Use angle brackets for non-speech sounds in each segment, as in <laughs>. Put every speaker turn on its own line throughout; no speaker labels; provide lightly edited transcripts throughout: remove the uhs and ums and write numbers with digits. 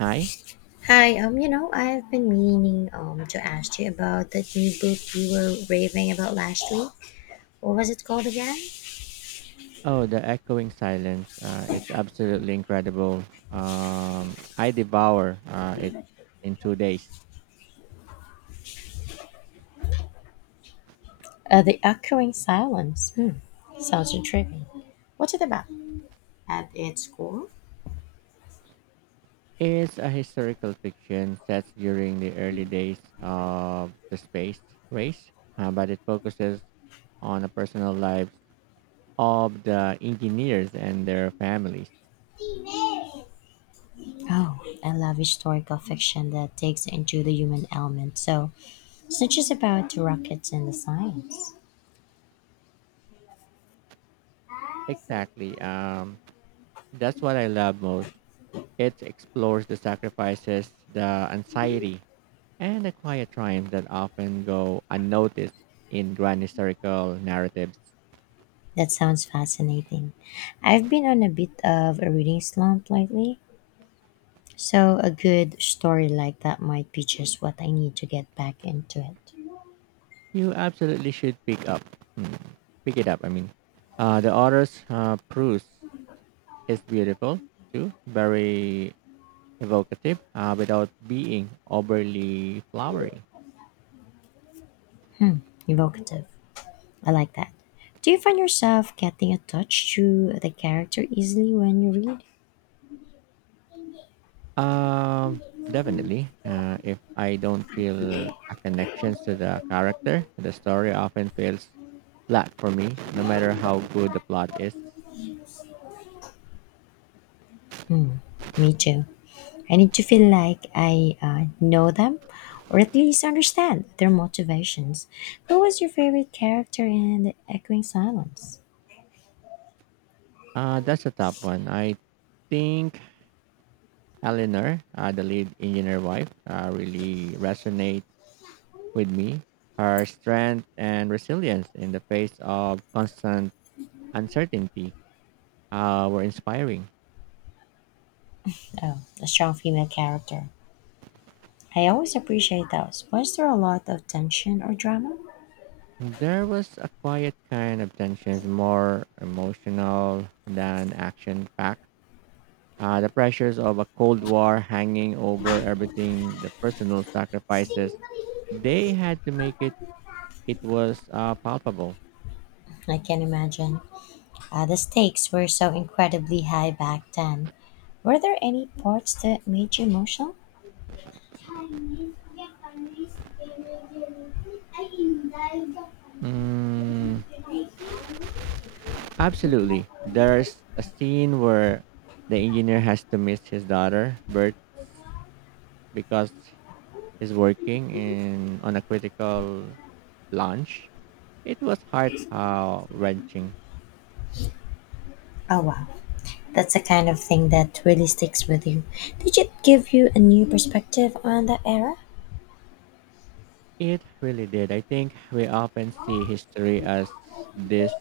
Hi.
Hi, I've been meaning to ask you about that new book you were raving about last week. What was it called again?
Oh, the echoing silence. It's absolutely incredible. I devour it in two days.
The Echoing Silence. Hmm. Sounds intriguing. What's it about? At its core?
It's a historical fiction set during the early days of the space race, but it focuses on the personal lives of the engineers and their families.
Oh, I love historical fiction that digs into the human element. So it's not just about the rockets and the science.
Exactly. That's what I love most. It explores the sacrifices, the anxiety, and the quiet triumphs that often go unnoticed in grand historical narratives.
That sounds fascinating. I've been on a bit of a reading slump lately, so a good story like that might be just what I need to get back into it.
You absolutely should hmm, pick it up. The author's prose is beautiful too, very evocative, without being overly flowery.
Hmm, evocative. I like that. Do you find yourself getting attached to the character easily when you read?
Um, definitely. If I don't feel a connection to the character, the story often feels flat for me, no matter how good the plot is.
Hmm, me too. I need to feel like I know them, or at least understand their motivations. Who was your favorite character in The Echoing Silence?
That's a top one. I think Eleanor, the lead engineer wife, really resonate with me. Her strength and resilience in the face of constant uncertainty were inspiring.
Oh, a strong female character. I always appreciate those. Was there a lot of tension or drama?
There was a quiet kind of tension, more emotional than action packed. The pressures of a Cold War hanging over everything, the personal sacrifices they had to make it, was palpable.
I can imagine. The stakes were so incredibly high back then. Were there any parts that made you emotional?
Mm, Absolutely. There's a scene where the engineer has to miss his daughter, Bert, because he's working in on a critical launch. It was heart wrenching.
Oh, wow. That's the kind of thing that really sticks with you. Did it give you a new perspective on the era?
It really did. I think we often see history as these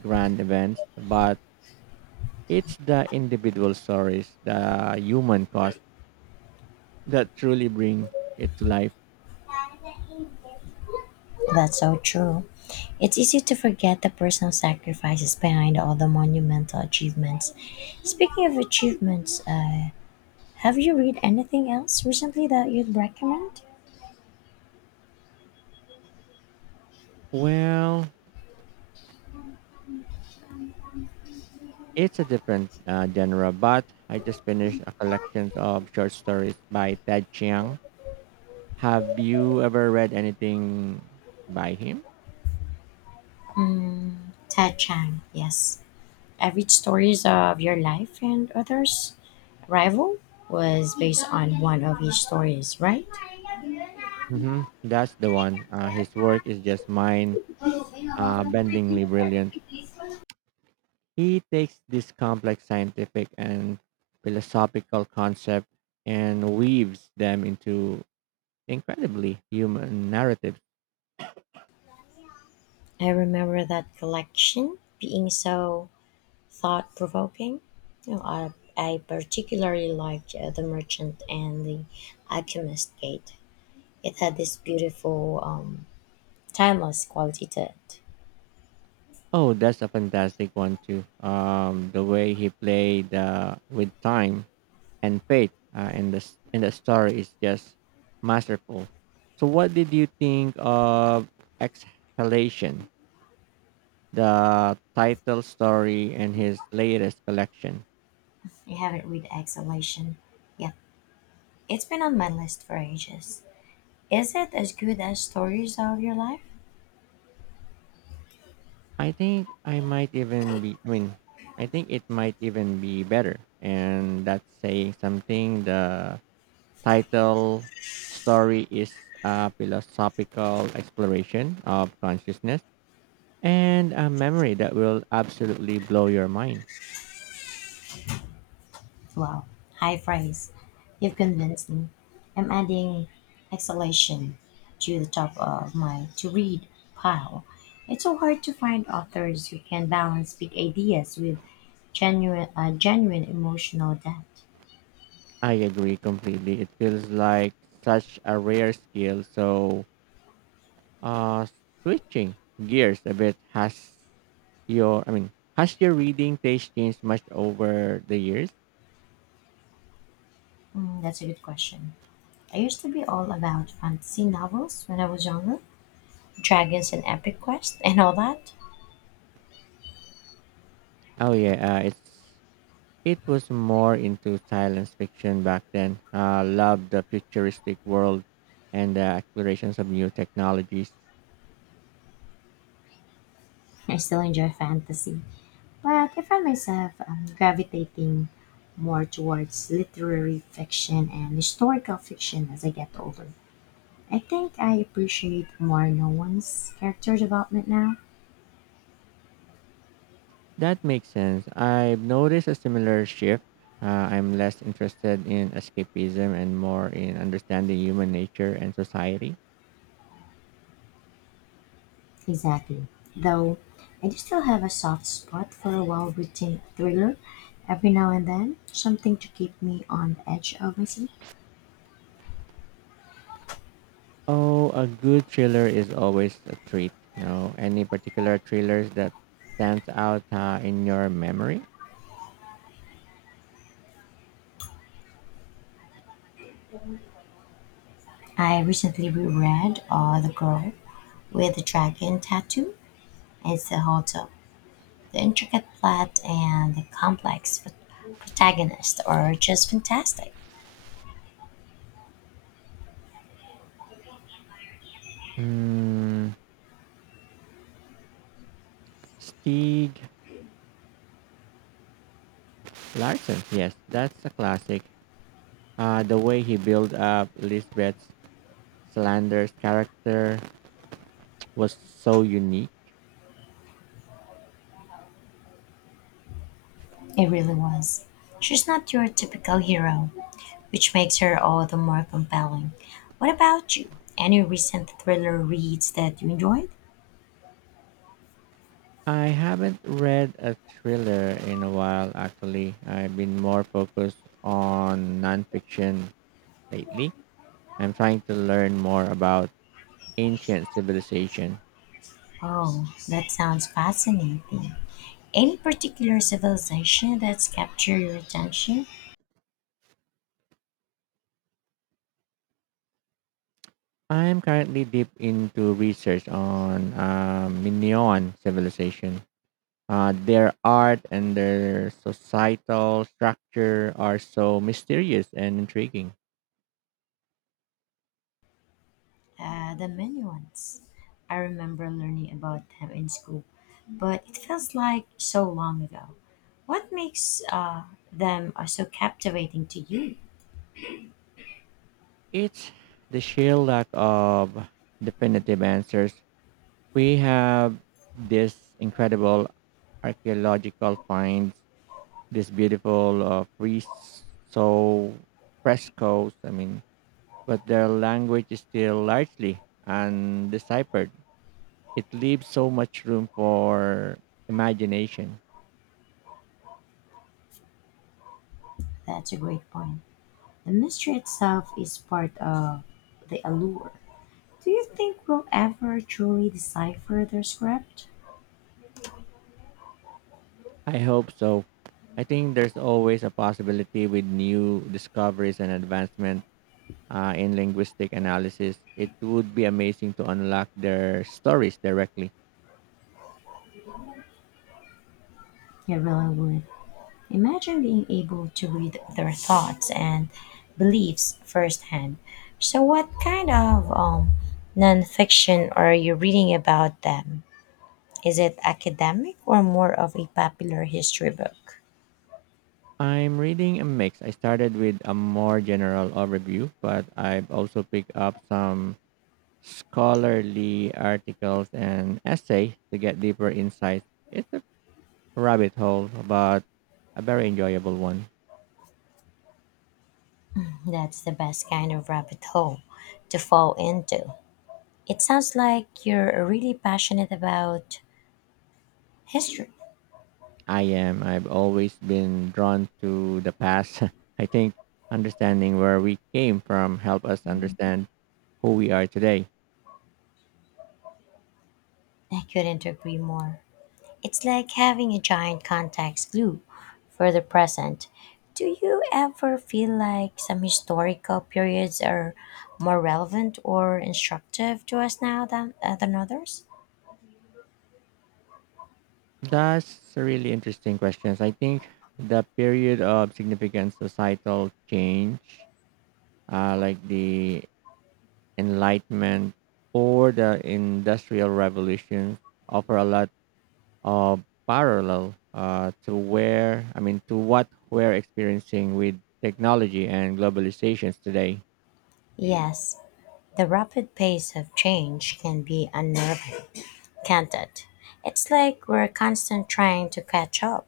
grand events, but it's the individual stories, the human cost that truly bring it to life.
That's so true. It's easy to forget the personal sacrifices behind all the monumental achievements. Speaking of achievements, have you read anything else recently that you'd recommend?
Well, it's a different genre, but I just finished a collection of short stories by Ted Chiang. Have you ever read anything by him?
Mm, Ted Chang, yes. Average stories of your life and others. Rival was based on one of his stories, right?
That's the one. His work is just mind bendingly brilliant. He takes this complex scientific and philosophical concept and weaves them into incredibly human narratives.
I remember that collection being so thought provoking. You know, I, I particularly liked The Merchant and The Alchemist Gate. It had this beautiful, timeless quality to it.
Oh, that's a fantastic one too. The way he played with time and faith and the story is just masterful. So what did you think of Exhalation, the title story in his latest collection?
I haven't read Exhalation yet. It's been on my list for ages. Is it as good as stories of your life?
I think I might even be I mean I think it might even be better, and that's saying something. The title story is a philosophical exploration of consciousness and a memory that will absolutely blow your mind.
Wow, high praise. You've convinced me. I'm adding exhalation to the top of my to read pile. It's so hard to find authors who can balance big ideas with genuine emotional depth.
I agree completely. It feels like such a rare skill. So, uh, switching gears a bit, has your reading taste changed much over the years?
Mm, that's a good question. I used to be all about fantasy novels when I was younger, dragons and epic quest and all that.
Oh yeah, it was more into science fiction back then. Loved the futuristic world and the explorations of new technologies.
I still enjoy fantasy, but I find myself gravitating more towards literary fiction and historical fiction as I get older. I think I appreciate more no one's character development now.
That makes sense. I've noticed a similar shift. I'm less interested in escapism and more in understanding human nature and society.
Exactly. Though I do still have a soft spot for a well written thriller every now and then, something to keep me on the edge of my seat.
Oh, a good thriller is always a treat. You know, any particular thrillers that stands out in your memory?
I recently reread The Girl with the Dragon Tattoo. It's a whole The intricate plot and the complex protagonist are just fantastic.
Hmm, Stieg Larsson. Yes, that's a classic. The way he built up Lisbeth Slander's character was so unique.
It really was. She's not your typical hero, which makes her all the more compelling. What about you? Any recent thriller reads that you enjoyed?
I haven't read a thriller in a while, actually. I've been more focused on nonfiction lately. I'm trying to learn more about ancient civilization.
Oh, that sounds fascinating. Any particular civilization that's captured your attention?
I'm currently deep into research on Minoan civilization. Their art and their societal structure are so mysterious and intriguing.
The Minuans. I remember learning about them in school, but it feels like so long ago. What makes them so captivating to you?
It's the sheer lack of definitive answers. We have this incredible archaeological finds, this beautiful friso frescoes. But their language is still largely undeciphered. It leaves so much room for imagination.
That's a great point. The mystery itself is part of the allure. Do you think we'll ever truly decipher their script?
I hope so. I think there's always a possibility with new discoveries and advancement in linguistic analysis. It would be amazing to unlock their stories directly.
You really would. Imagine being able to read their thoughts and beliefs firsthand. So, what kind of nonfiction are you reading about them? Is it academic or more of a popular history book?
I'm reading a mix. I started with a more general overview, but I've also picked up some scholarly articles and essays to get deeper insights. It's a rabbit hole, but a very enjoyable one.
That's the best kind of rabbit hole to fall into. It sounds like you're really passionate about history.
I am. I've always been drawn to the past. <laughs> I think understanding where we came from help us understand who we are today.
I couldn't agree more. It's like having a giant contacts glue for the present. Do you ever feel like some historical periods are more relevant or instructive to us now than others?
That's a really interesting question. I think the period of significant societal change, like the Enlightenment or the Industrial Revolution, offer a lot of parallel to where I mean to what we're experiencing with technology and globalizations today.
Yes, the rapid pace of change can be unnerving, can't it? It's like we're constant trying to catch up.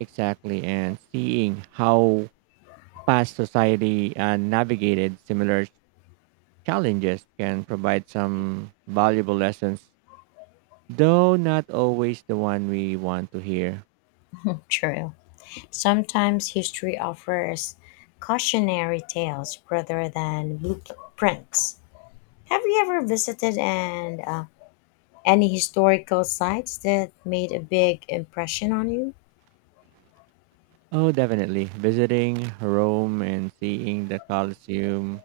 Exactly, and seeing how past society navigated similar challenges can provide some valuable lessons, though not always the one we want to hear.
True. Sometimes history offers cautionary tales rather than blueprints. Have you ever visited and any historical sites that made a big impression on you?
Oh, definitely. Visiting Rome and seeing the Colosseum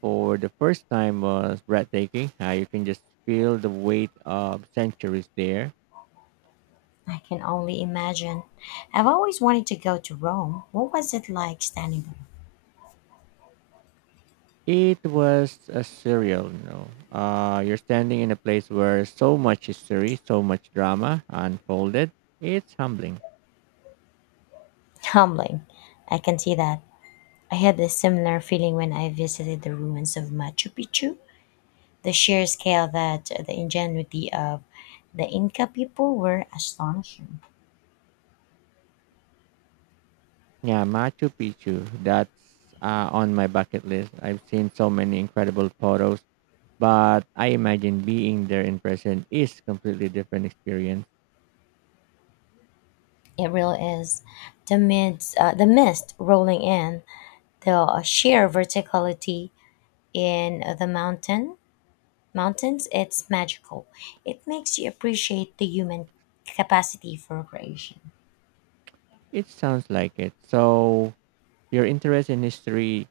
for the first time was breathtaking. You can just feel the weight of centuries there.
I can only imagine. I've always wanted to go to Rome. What was it like standing there?
It was a surreal, you know. You're standing in a place where so much history, so much drama unfolded. It's humbling.
<laughs> Humbling. I can see that. I had a similar feeling when I visited the ruins of Machu Picchu. The sheer scale that the ingenuity of the Inca people were astonishing.
Yeah, Machu Picchu. That's on my bucket list. I've seen so many incredible photos, but I imagine being there in person is completely different experience.
It really is. The mist rolling in, the sheer verticality in the mountains, it's magical. It makes you appreciate the human capacity for creation.
It sounds like it. So your interest in history,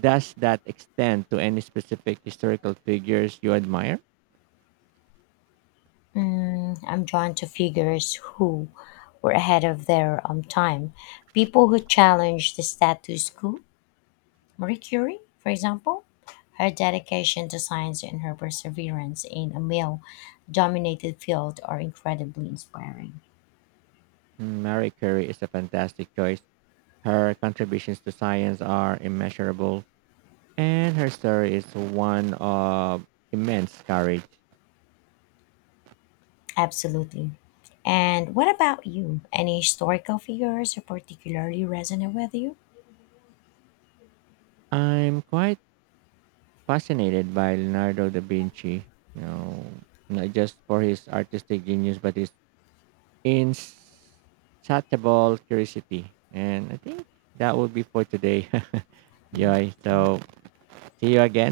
does that extend to any specific historical figures you admire?
I'm drawn to figures who were ahead of their time, people who challenge the status quo. Marie Curie, for example. Her dedication to science and her perseverance in a male dominated field are incredibly inspiring.
Mary Curie is a fantastic choice. Her contributions to science are immeasurable, and her story is one of immense courage.
Absolutely. And what about you? Any historical figures who particularly resonate with you?
I'm quite fascinated by Leonardo da Vinci. You know, not just for his artistic genius, but his insatiable curiosity, and I think that would be for today, <laughs> Joy. So see you again.